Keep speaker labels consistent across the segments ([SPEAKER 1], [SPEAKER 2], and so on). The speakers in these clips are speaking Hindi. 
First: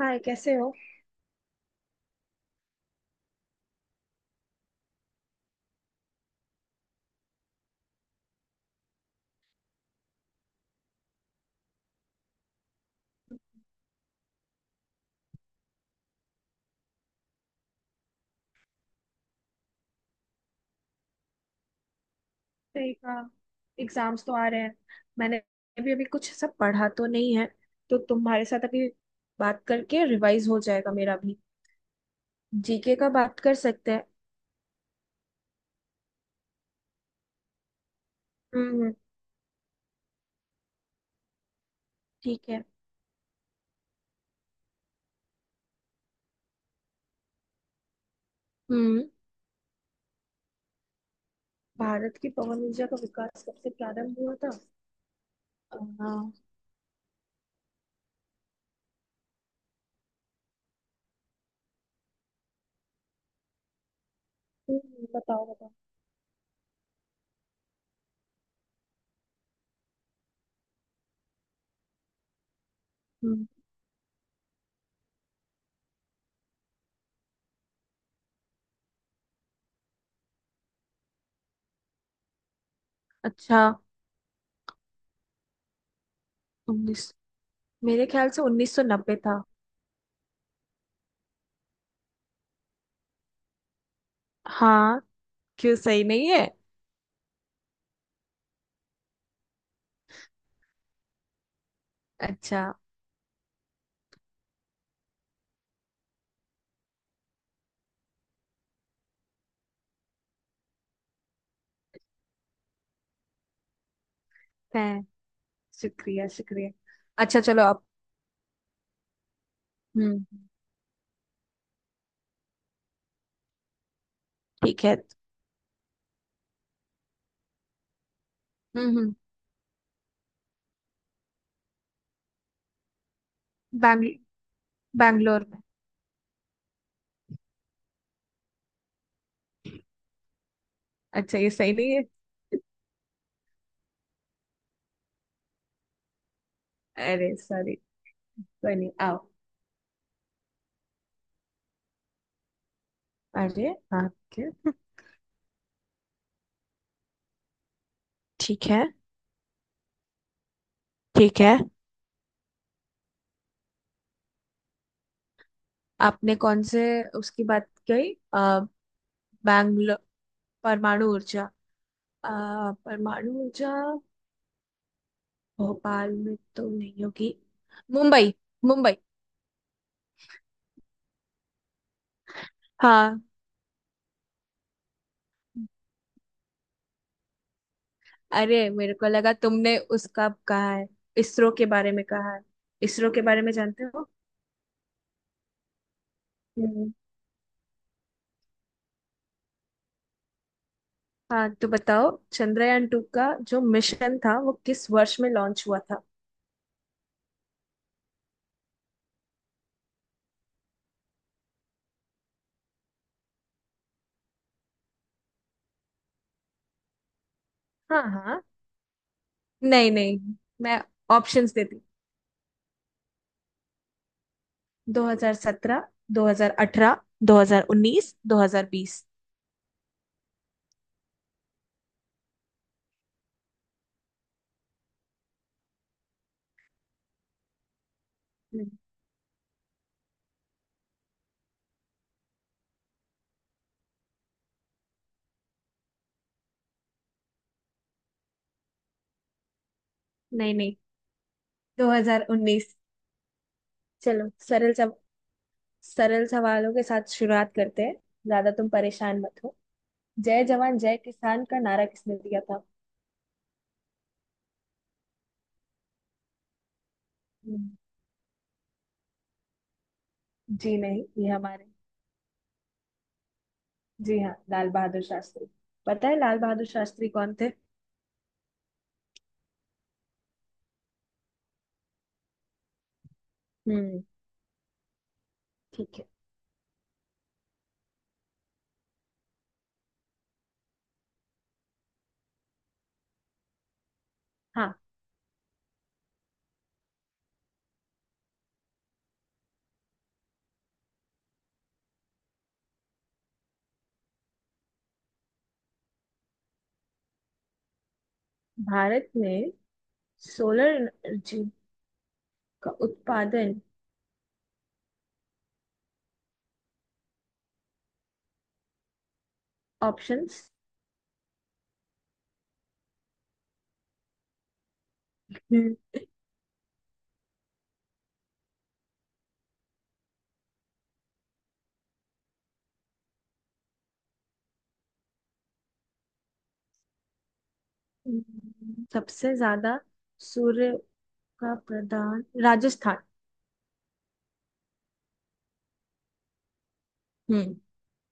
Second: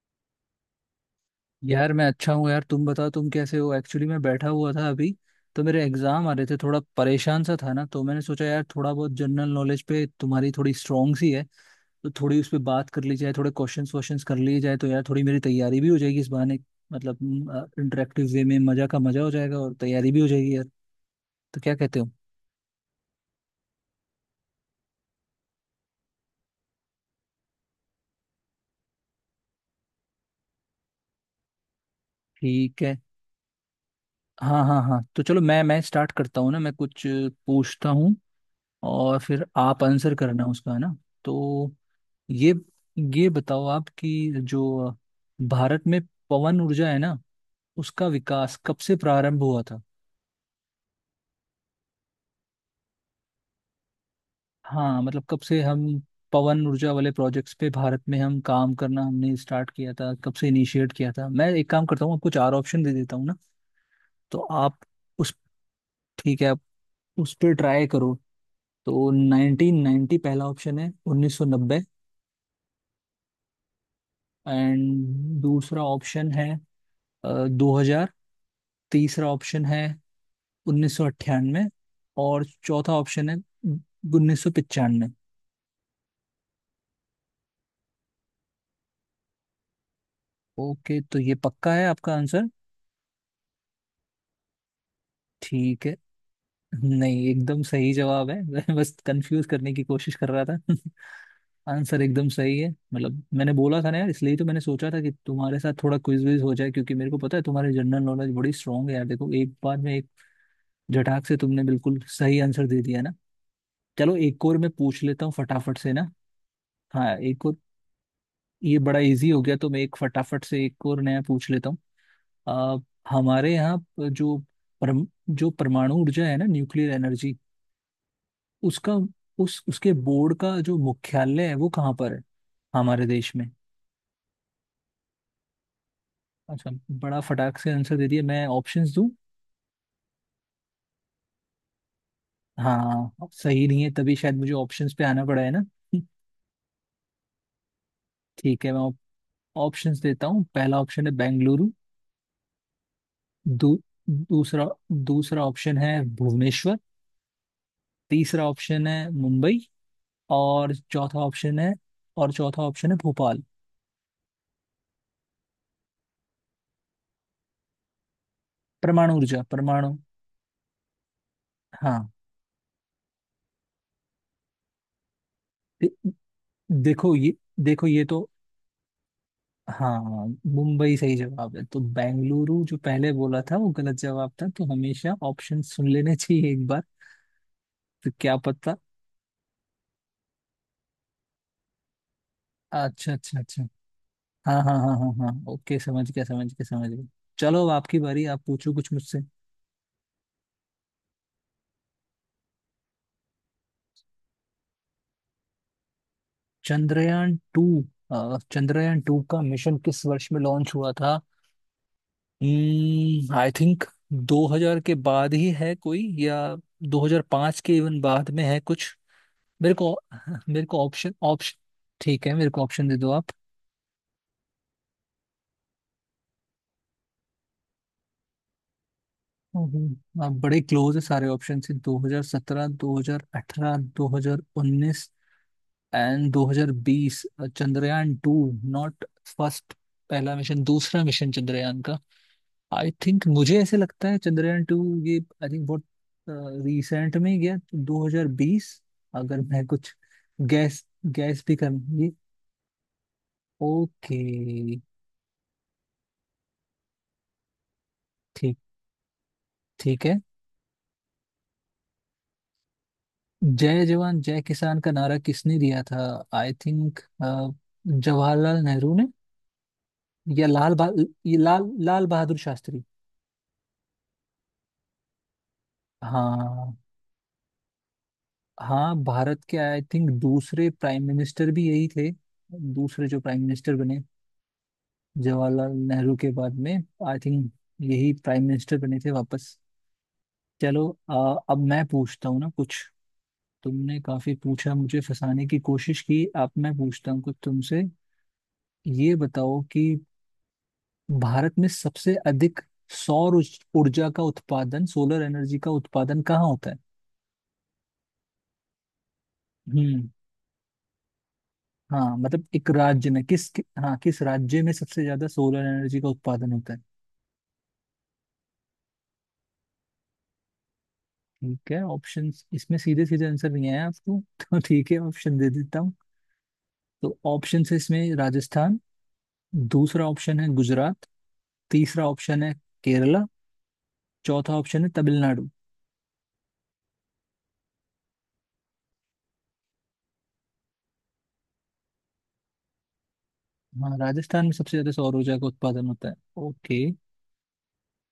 [SPEAKER 1] हाय, कैसे हो।
[SPEAKER 2] यार मैं अच्छा हूँ। यार तुम बताओ तुम कैसे हो। एक्चुअली मैं बैठा हुआ था अभी तो मेरे एग्जाम आ रहे थे, थोड़ा परेशान सा था ना, तो मैंने सोचा यार थोड़ा बहुत जनरल नॉलेज पे तुम्हारी थोड़ी स्ट्रॉन्ग सी है। तो थोड़ी उस पर बात कर ली जाए, थोड़े क्वेश्चंस क्वेश्चंस कर लिए जाए तो यार थोड़ी मेरी तैयारी भी हो जाएगी इस बहाने। मतलब इंटरेक्टिव वे में मजा का मजा हो जाएगा और तैयारी भी हो जाएगी यार। तो क्या कहते हो?
[SPEAKER 1] सही कहा। एग्जाम्स तो आ रहे हैं। मैंने भी अभी कुछ सब पढ़ा तो नहीं है। तो तुम्हारे साथ अभी बात करके रिवाइज हो जाएगा मेरा भी।
[SPEAKER 2] ठीक
[SPEAKER 1] जीके
[SPEAKER 2] है।
[SPEAKER 1] का बात कर सकते हैं।
[SPEAKER 2] हाँ हाँ हाँ, तो चलो मैं स्टार्ट करता हूँ ना, मैं कुछ पूछता हूँ
[SPEAKER 1] हम्म।
[SPEAKER 2] और फिर आप आंसर करना उसका, है ना? तो
[SPEAKER 1] ठीक
[SPEAKER 2] ये
[SPEAKER 1] है।
[SPEAKER 2] ये बताओ आप कि जो भारत में पवन ऊर्जा है ना, उसका विकास कब से
[SPEAKER 1] हम्म।
[SPEAKER 2] प्रारंभ हुआ था?
[SPEAKER 1] भारत की पवन ऊर्जा का विकास कब से प्रारंभ हुआ था?
[SPEAKER 2] हाँ मतलब कब से हम
[SPEAKER 1] अ,
[SPEAKER 2] पवन ऊर्जा वाले प्रोजेक्ट्स पे भारत में हम काम करना हमने स्टार्ट किया था, कब से इनिशिएट किया था। मैं एक काम करता हूँ, आपको चार ऑप्शन दे देता हूँ ना। तो आप उस
[SPEAKER 1] बताओ बताओ।
[SPEAKER 2] ठीक है आप उस पर ट्राई करो। तो 1990 पहला ऑप्शन है, 1990।
[SPEAKER 1] हम्म।
[SPEAKER 2] एंड दूसरा ऑप्शन है 2000। तीसरा ऑप्शन है 1998 और चौथा ऑप्शन है
[SPEAKER 1] अच्छा।
[SPEAKER 2] 1995।
[SPEAKER 1] उन्नीस मेरे ख्याल से 1990 था।
[SPEAKER 2] ओके, तो ये पक्का है आपका आंसर?
[SPEAKER 1] हाँ। क्यों
[SPEAKER 2] ठीक है।
[SPEAKER 1] सही नहीं है?
[SPEAKER 2] नहीं, एकदम सही जवाब है, मैं बस कंफ्यूज करने की कोशिश कर रहा था। आंसर एकदम सही
[SPEAKER 1] अच्छा
[SPEAKER 2] है। मतलब मैंने बोला था ना यार, इसलिए तो मैंने सोचा था कि तुम्हारे साथ थोड़ा क्विज विज हो जाए, क्योंकि मेरे को पता है तुम्हारी जनरल नॉलेज बड़ी स्ट्रांग है यार। देखो, एक बार में एक झटाक से तुमने बिल्कुल सही आंसर दे दिया ना। चलो, एक और मैं
[SPEAKER 1] है।
[SPEAKER 2] पूछ लेता हूँ फटाफट से ना।
[SPEAKER 1] शुक्रिया, शुक्रिया।
[SPEAKER 2] हाँ,
[SPEAKER 1] अच्छा,
[SPEAKER 2] एक और।
[SPEAKER 1] चलो आप।
[SPEAKER 2] ये बड़ा इजी हो गया, तो मैं एक
[SPEAKER 1] हम्म।
[SPEAKER 2] फटाफट से एक और नया पूछ लेता हूँ। आ, हमारे यहाँ जो
[SPEAKER 1] ठीक है।
[SPEAKER 2] जो परमाणु ऊर्जा है ना, न्यूक्लियर एनर्जी, उसका
[SPEAKER 1] हम्म। हम्म।
[SPEAKER 2] उस उसके बोर्ड का जो मुख्यालय है वो कहाँ पर है हमारे देश में?
[SPEAKER 1] बैंगल बैंगलोर में।
[SPEAKER 2] अच्छा। बड़ा फटाक से आंसर दे दिया, मैं ऑप्शंस दूं?
[SPEAKER 1] अच्छा, ये सही नहीं है?
[SPEAKER 2] हाँ सही नहीं है, तभी शायद मुझे ऑप्शंस पे आना पड़ा है ना।
[SPEAKER 1] अरे सॉरी।
[SPEAKER 2] ठीक है,
[SPEAKER 1] कोई
[SPEAKER 2] मैं
[SPEAKER 1] नहीं, आओ।
[SPEAKER 2] ऑप्शंस देता हूँ। पहला ऑप्शन है बेंगलुरु।
[SPEAKER 1] अरे।
[SPEAKER 2] दू,
[SPEAKER 1] आपके।
[SPEAKER 2] दूसरा दूसरा ऑप्शन है भुवनेश्वर। तीसरा
[SPEAKER 1] ठीक है।
[SPEAKER 2] ऑप्शन है मुंबई, और चौथा
[SPEAKER 1] ठीक है।
[SPEAKER 2] ऑप्शन है और चौथा ऑप्शन है भोपाल।
[SPEAKER 1] आपने कौन से उसकी बात कही?
[SPEAKER 2] परमाणु ऊर्जा परमाणु।
[SPEAKER 1] बैंगलोर। परमाणु ऊर्जा।
[SPEAKER 2] हाँ।
[SPEAKER 1] अ, परमाणु ऊर्जा।
[SPEAKER 2] दे,
[SPEAKER 1] भोपाल में तो नहीं
[SPEAKER 2] देखो ये
[SPEAKER 1] होगी।
[SPEAKER 2] देखो ये तो,
[SPEAKER 1] मुंबई। मुंबई।
[SPEAKER 2] हाँ, मुंबई सही जवाब है। तो बेंगलुरु जो पहले
[SPEAKER 1] हाँ।
[SPEAKER 2] बोला था वो गलत जवाब था, तो हमेशा ऑप्शन सुन लेने चाहिए एक बार, तो क्या
[SPEAKER 1] अरे,
[SPEAKER 2] पता।
[SPEAKER 1] मेरे को लगा तुमने उसका कहा है। इसरो के बारे में कहा है। इसरो
[SPEAKER 2] अच्छा
[SPEAKER 1] के
[SPEAKER 2] अच्छा
[SPEAKER 1] बारे में
[SPEAKER 2] अच्छा।
[SPEAKER 1] जानते
[SPEAKER 2] हाँ हाँ हाँ हाँ हाँ, ओके समझ गया समझ गया
[SPEAKER 1] हो।
[SPEAKER 2] समझ गया। चलो, अब आपकी बारी, आप पूछो कुछ मुझसे।
[SPEAKER 1] हाँ, तो बताओ, चंद्रयान टू का जो मिशन था वो किस वर्ष में लॉन्च हुआ था?
[SPEAKER 2] चंद्रयान टू। चंद्रयान टू का मिशन किस वर्ष में लॉन्च हुआ था? आई थिंक 2000 के बाद ही है कोई, या 2005 के इवन
[SPEAKER 1] हाँ
[SPEAKER 2] बाद
[SPEAKER 1] हाँ।
[SPEAKER 2] में है कुछ। मेरे
[SPEAKER 1] नहीं
[SPEAKER 2] को
[SPEAKER 1] नहीं।
[SPEAKER 2] मेरे
[SPEAKER 1] मैं
[SPEAKER 2] को ऑप्शन
[SPEAKER 1] ऑप्शंस
[SPEAKER 2] ऑप्शन
[SPEAKER 1] देती।
[SPEAKER 2] ठीक है, मेरे को ऑप्शन दे दो आप।
[SPEAKER 1] 2017, 2018, 2019, 2020।
[SPEAKER 2] आप बड़े क्लोज है सारे ऑप्शन से, 2017 2018 2019 एंड 2020। चंद्रयान टू,
[SPEAKER 1] नहीं।
[SPEAKER 2] नॉट फर्स्ट, पहला मिशन दूसरा मिशन चंद्रयान का। आई थिंक मुझे ऐसे लगता है चंद्रयान टू ये, आई थिंक बहुत रिसेंट में ही गया, 2020। अगर मैं कुछ
[SPEAKER 1] नहीं नहीं।
[SPEAKER 2] गैस गैस भी कर, ये,
[SPEAKER 1] 2019।
[SPEAKER 2] ओके।
[SPEAKER 1] चलो सरल सवालों के साथ शुरुआत करते हैं। ज्यादा
[SPEAKER 2] ठीक
[SPEAKER 1] तुम परेशान मत हो।
[SPEAKER 2] ठीक है।
[SPEAKER 1] जय जवान जय किसान का नारा किसने दिया था?
[SPEAKER 2] जय जवान जय किसान का नारा किसने दिया था? I think
[SPEAKER 1] hmm.
[SPEAKER 2] Jawaharlal Nehru ने, या लाल
[SPEAKER 1] जी नहीं,
[SPEAKER 2] बहा
[SPEAKER 1] ये
[SPEAKER 2] ये
[SPEAKER 1] हमारे।
[SPEAKER 2] लाल लाल बहादुर शास्त्री।
[SPEAKER 1] जी हाँ, लाल बहादुर शास्त्री। पता है लाल बहादुर
[SPEAKER 2] हाँ।
[SPEAKER 1] शास्त्री कौन थे?
[SPEAKER 2] हाँ भारत के आई थिंक दूसरे प्राइम मिनिस्टर भी यही थे, दूसरे जो प्राइम मिनिस्टर बने
[SPEAKER 1] हम्म।
[SPEAKER 2] जवाहरलाल
[SPEAKER 1] ठीक है।
[SPEAKER 2] नेहरू के बाद में। आई थिंक यही प्राइम मिनिस्टर बने थे वापस। चलो, अब मैं पूछता हूँ ना कुछ। तुमने काफी पूछा
[SPEAKER 1] हाँ,
[SPEAKER 2] मुझे फंसाने की कोशिश की, अब मैं पूछता हूँ कुछ तुमसे। ये बताओ कि भारत में सबसे अधिक सौर ऊर्जा का उत्पादन, सोलर एनर्जी का उत्पादन कहाँ होता है?
[SPEAKER 1] भारत में
[SPEAKER 2] हम्म।
[SPEAKER 1] सोलर एनर्जी
[SPEAKER 2] हाँ मतलब एक
[SPEAKER 1] का
[SPEAKER 2] राज्य में
[SPEAKER 1] उत्पादन।
[SPEAKER 2] हाँ, किस राज्य में सबसे ज्यादा सोलर एनर्जी का उत्पादन होता है?
[SPEAKER 1] ऑप्शंस।
[SPEAKER 2] ठीक है, ऑप्शंस, इसमें सीधे सीधे आंसर नहीं आया आपको। तो ठीक है, ऑप्शन दे
[SPEAKER 1] हम्म।
[SPEAKER 2] देता हूँ। तो ऑप्शन है इसमें राजस्थान, दूसरा ऑप्शन है गुजरात, तीसरा ऑप्शन है केरला, चौथा ऑप्शन है तमिलनाडु।
[SPEAKER 1] सबसे ज्यादा सूर्य का प्रदान राजस्थान।
[SPEAKER 2] हाँ, राजस्थान में सबसे ज्यादा सौर ऊर्जा का उत्पादन होता है? ओके,
[SPEAKER 1] हम्म।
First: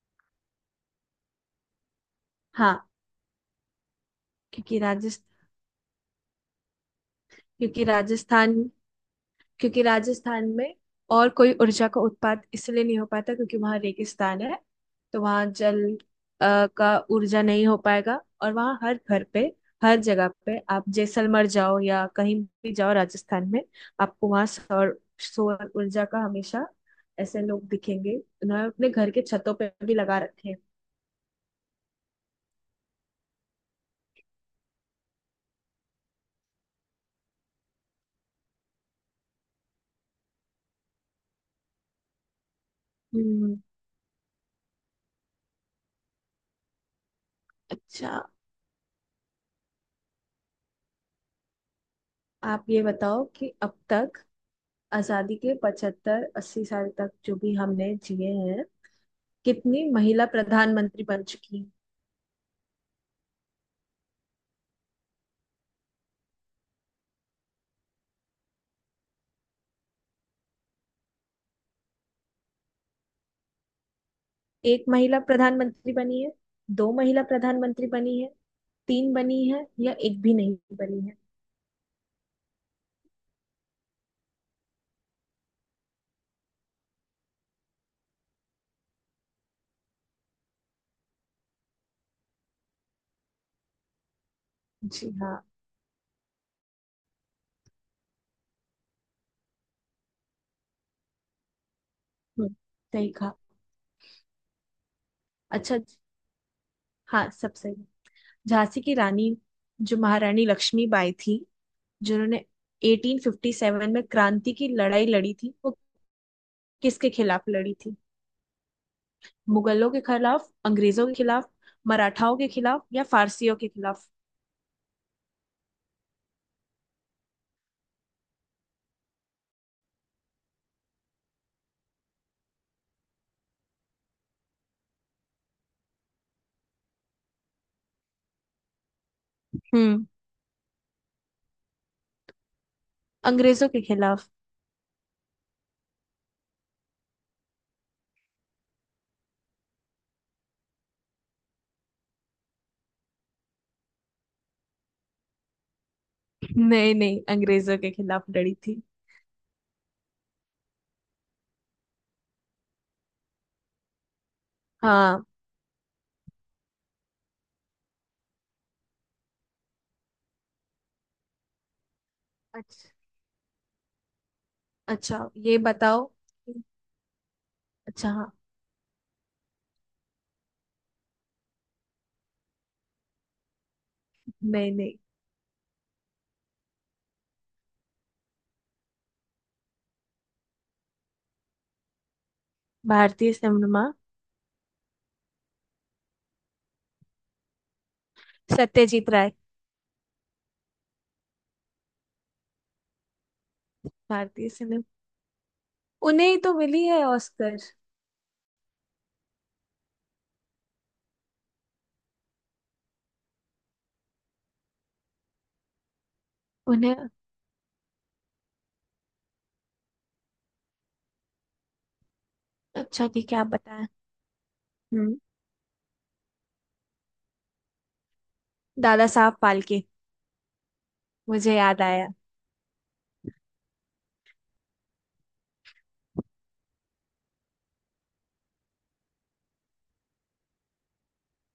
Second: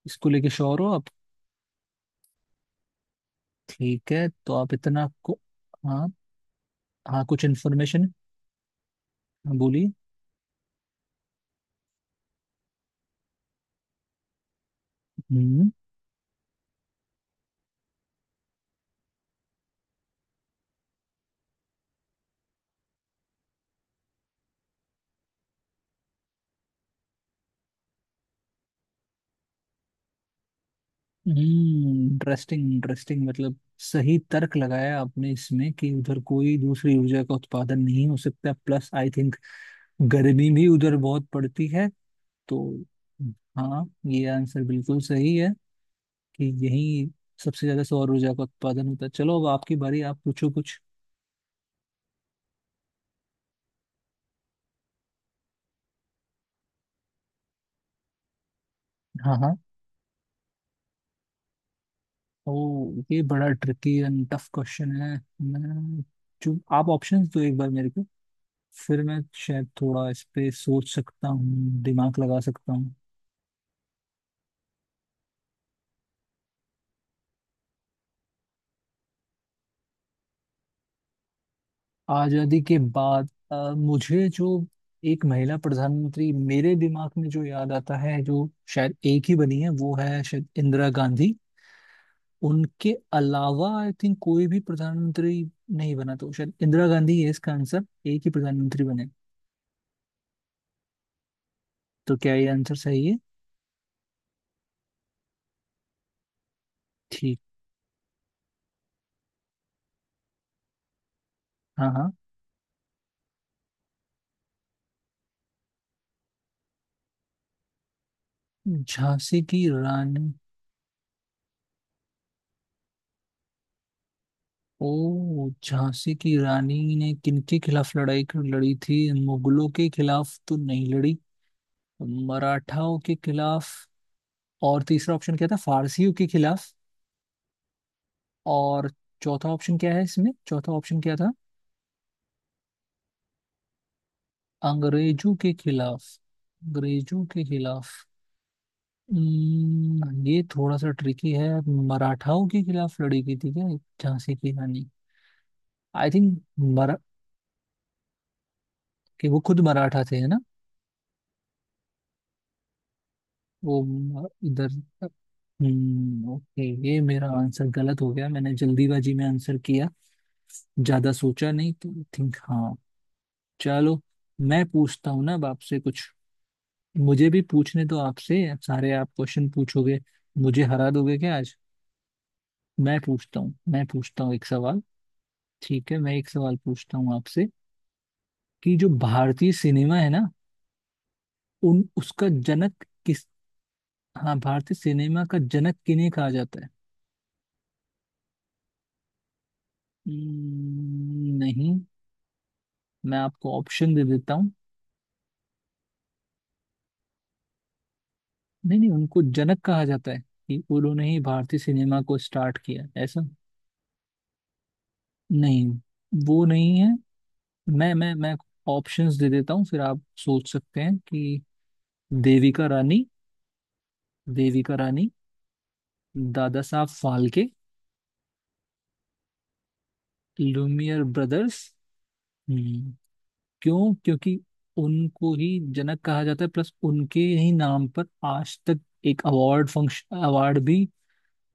[SPEAKER 2] इसको लेके श्योर हो आप?
[SPEAKER 1] हाँ।
[SPEAKER 2] ठीक है, तो आप
[SPEAKER 1] क्योंकि
[SPEAKER 2] इतना
[SPEAKER 1] राजस्थान
[SPEAKER 2] को, हाँ हाँ, कुछ
[SPEAKER 1] क्योंकि
[SPEAKER 2] इन्फॉर्मेशन
[SPEAKER 1] राजस्थान क्योंकि
[SPEAKER 2] बोलिए।
[SPEAKER 1] राजस्थान में और कोई ऊर्जा का उत्पाद इसलिए नहीं हो पाता क्योंकि वहाँ रेगिस्तान है। तो वहाँ
[SPEAKER 2] हम्म।
[SPEAKER 1] जल का ऊर्जा नहीं हो पाएगा। और वहाँ हर घर पे, हर जगह पे, आप जैसलमेर जाओ या कहीं भी जाओ राजस्थान में, आपको वहाँ सौर सौर ऊर्जा का हमेशा ऐसे लोग दिखेंगे। उन्होंने अपने घर के छतों पे भी लगा रखे हैं।
[SPEAKER 2] इंटरेस्टिंग इंटरेस्टिंग, मतलब सही तर्क लगाया आपने इसमें कि उधर कोई दूसरी ऊर्जा का उत्पादन नहीं हो सकता, प्लस आई थिंक गर्मी भी उधर बहुत पड़ती है तो।
[SPEAKER 1] हम्म।
[SPEAKER 2] हाँ, ये आंसर बिल्कुल सही है कि यही सबसे ज्यादा सौर
[SPEAKER 1] अच्छा,
[SPEAKER 2] ऊर्जा का उत्पादन होता है। चलो, अब आपकी बारी, आप पूछो कुछ।
[SPEAKER 1] आप ये बताओ कि अब तक आजादी के 75 80 साल तक जो भी हमने जिए हैं,
[SPEAKER 2] हाँ हाँ।
[SPEAKER 1] कितनी महिला प्रधानमंत्री बन चुकी हैं?
[SPEAKER 2] ओ, ये बड़ा ट्रिकी एंड टफ क्वेश्चन है। मैं जो आप ऑप्शंस दो एक बार मेरे को, फिर मैं शायद थोड़ा इस पे सोच सकता हूँ, दिमाग लगा सकता हूँ।
[SPEAKER 1] एक महिला प्रधानमंत्री बनी है, दो महिला प्रधानमंत्री बनी है, तीन बनी है, या एक भी नहीं बनी है?
[SPEAKER 2] आजादी के बाद मुझे जो एक महिला प्रधानमंत्री मेरे दिमाग में जो याद आता है जो शायद एक ही बनी है, वो है शायद इंदिरा गांधी। उनके अलावा आई थिंक कोई भी
[SPEAKER 1] जी
[SPEAKER 2] प्रधानमंत्री
[SPEAKER 1] हाँ।
[SPEAKER 2] नहीं बना, तो शायद इंदिरा गांधी है इसका आंसर, एक ही प्रधानमंत्री बने। तो क्या ये
[SPEAKER 1] हम्म,
[SPEAKER 2] आंसर सही
[SPEAKER 1] सही
[SPEAKER 2] है?
[SPEAKER 1] कहा। अच्छा हाँ,
[SPEAKER 2] ठीक।
[SPEAKER 1] सब सही है। झांसी की रानी जो महारानी लक्ष्मीबाई थी,
[SPEAKER 2] हाँ हाँ।
[SPEAKER 1] जिन्होंने 1857 में क्रांति की लड़ाई लड़ी थी, वो किसके खिलाफ लड़ी थी?
[SPEAKER 2] झांसी की
[SPEAKER 1] मुगलों के
[SPEAKER 2] रानी।
[SPEAKER 1] खिलाफ, अंग्रेजों के खिलाफ, मराठाओं के खिलाफ या फारसियों के खिलाफ?
[SPEAKER 2] ओ, झांसी की रानी ने किनके खिलाफ लड़ाई लड़ी थी? मुगलों के खिलाफ तो नहीं लड़ी, मराठाओं के खिलाफ, और तीसरा ऑप्शन क्या था, फारसियों के खिलाफ, और
[SPEAKER 1] हम्म।
[SPEAKER 2] चौथा ऑप्शन क्या था,
[SPEAKER 1] अंग्रेजों के खिलाफ।
[SPEAKER 2] अंग्रेजों के खिलाफ अंग्रेजों के खिलाफ ये थोड़ा सा ट्रिकी है। मराठाओं के खिलाफ लड़ी गई थी क्या झांसी की रानी? आई थिंक,
[SPEAKER 1] नहीं
[SPEAKER 2] मरा
[SPEAKER 1] नहीं, अंग्रेजों के खिलाफ लड़ी थी।
[SPEAKER 2] कि वो खुद मराठा थे है ना? वो इधर।
[SPEAKER 1] हाँ।
[SPEAKER 2] हम्म, ओके, ये मेरा आंसर गलत हो गया, मैंने जल्दीबाजी में आंसर किया, ज्यादा सोचा नहीं, तो आई थिंक हाँ।
[SPEAKER 1] अच्छा।
[SPEAKER 2] चलो, मैं पूछता
[SPEAKER 1] अच्छा,
[SPEAKER 2] हूँ ना अब
[SPEAKER 1] ये
[SPEAKER 2] आपसे कुछ।
[SPEAKER 1] बताओ।
[SPEAKER 2] मुझे भी पूछने तो
[SPEAKER 1] अच्छा, हाँ।
[SPEAKER 2] आपसे, सारे आप क्वेश्चन पूछोगे, मुझे हरा दोगे क्या आज? मैं पूछता हूँ एक
[SPEAKER 1] नहीं
[SPEAKER 2] सवाल।
[SPEAKER 1] नहीं।
[SPEAKER 2] ठीक है, मैं एक सवाल पूछता हूँ आपसे कि जो भारतीय सिनेमा है ना, उन उसका जनक किस
[SPEAKER 1] भारतीय सिनेमा।
[SPEAKER 2] हाँ, भारतीय सिनेमा का जनक किन्हें कहा जाता है?
[SPEAKER 1] सत्यजीत राय।
[SPEAKER 2] नहीं। मैं आपको ऑप्शन दे देता
[SPEAKER 1] भारतीय
[SPEAKER 2] हूँ।
[SPEAKER 1] सिनेमा। उन्हें ही तो मिली है ऑस्कर।
[SPEAKER 2] नहीं नहीं, उनको जनक कहा जाता है कि उन्होंने ही भारतीय सिनेमा को स्टार्ट किया ऐसा, नहीं वो नहीं है।
[SPEAKER 1] उन्हें।
[SPEAKER 2] मैं ऑप्शंस दे देता हूँ, फिर आप सोच सकते हैं कि देविका रानी
[SPEAKER 1] अच्छा, ठीक है, आप बताएं।
[SPEAKER 2] देविका रानी
[SPEAKER 1] हम्म।
[SPEAKER 2] दादा साहब फाल्के,
[SPEAKER 1] दादा साहब फाल्के।
[SPEAKER 2] लुमियर
[SPEAKER 1] मुझे
[SPEAKER 2] ब्रदर्स।
[SPEAKER 1] याद आया।
[SPEAKER 2] हम्म, क्यों? क्योंकि उनको ही जनक कहा जाता है, प्लस उनके ही नाम पर आज तक एक अवार्ड भी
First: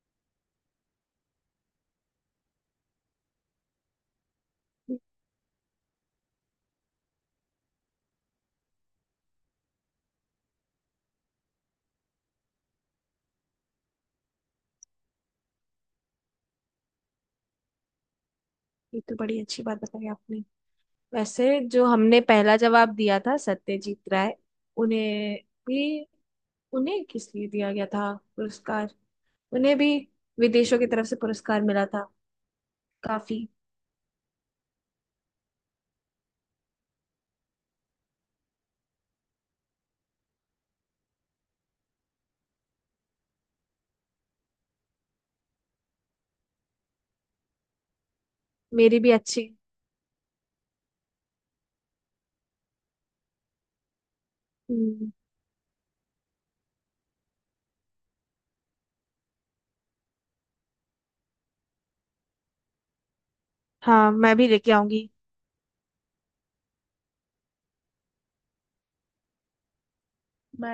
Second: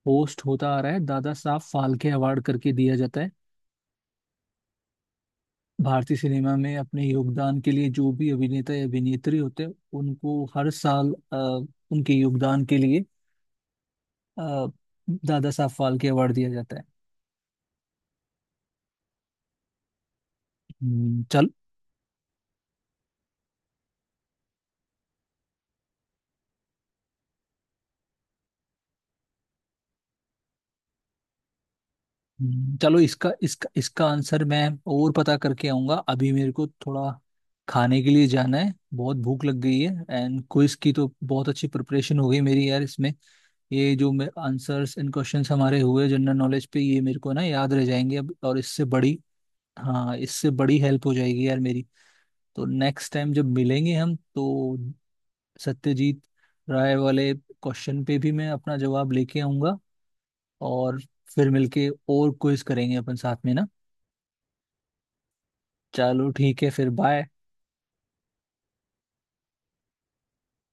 [SPEAKER 2] होस्ट होता आ रहा है, दादा साहब फाल्के अवार्ड करके दिया जाता है। भारतीय सिनेमा में अपने योगदान के लिए जो भी अभिनेता या अभिनेत्री होते हैं, उनको हर साल उनके योगदान के लिए अ, दादा साहब फाल्के अवार्ड दिया जाता है।
[SPEAKER 1] ये तो बड़ी अच्छी बात बताई आपने।
[SPEAKER 2] चल।
[SPEAKER 1] वैसे जो हमने पहला जवाब दिया था सत्यजीत राय, उन्हें भी, उन्हें किस लिए दिया गया था पुरस्कार? उन्हें भी विदेशों की तरफ से पुरस्कार मिला था।
[SPEAKER 2] चलो, इसका
[SPEAKER 1] काफी।
[SPEAKER 2] इसका इसका आंसर मैं और पता करके आऊंगा। अभी मेरे को थोड़ा खाने के लिए जाना है, बहुत भूख लग गई है। एंड क्विज की तो बहुत अच्छी प्रिपरेशन हो गई मेरी यार इसमें। ये जो मैं आंसर्स एंड क्वेश्चंस हमारे हुए जनरल नॉलेज पे, ये मेरे को ना याद रह जाएंगे अब। और इससे
[SPEAKER 1] मेरी भी
[SPEAKER 2] बड़ी,
[SPEAKER 1] अच्छी।
[SPEAKER 2] हाँ, इससे बड़ी हेल्प हो जाएगी यार मेरी। तो नेक्स्ट टाइम जब मिलेंगे हम, तो
[SPEAKER 1] हम्म।
[SPEAKER 2] सत्यजीत राय वाले क्वेश्चन पे भी मैं अपना जवाब लेके आऊंगा। और फिर मिलके और क्विज करेंगे अपन साथ में ना।
[SPEAKER 1] हाँ, मैं भी लेके आऊंगी।
[SPEAKER 2] चलो ठीक है, फिर बाय।
[SPEAKER 1] मैं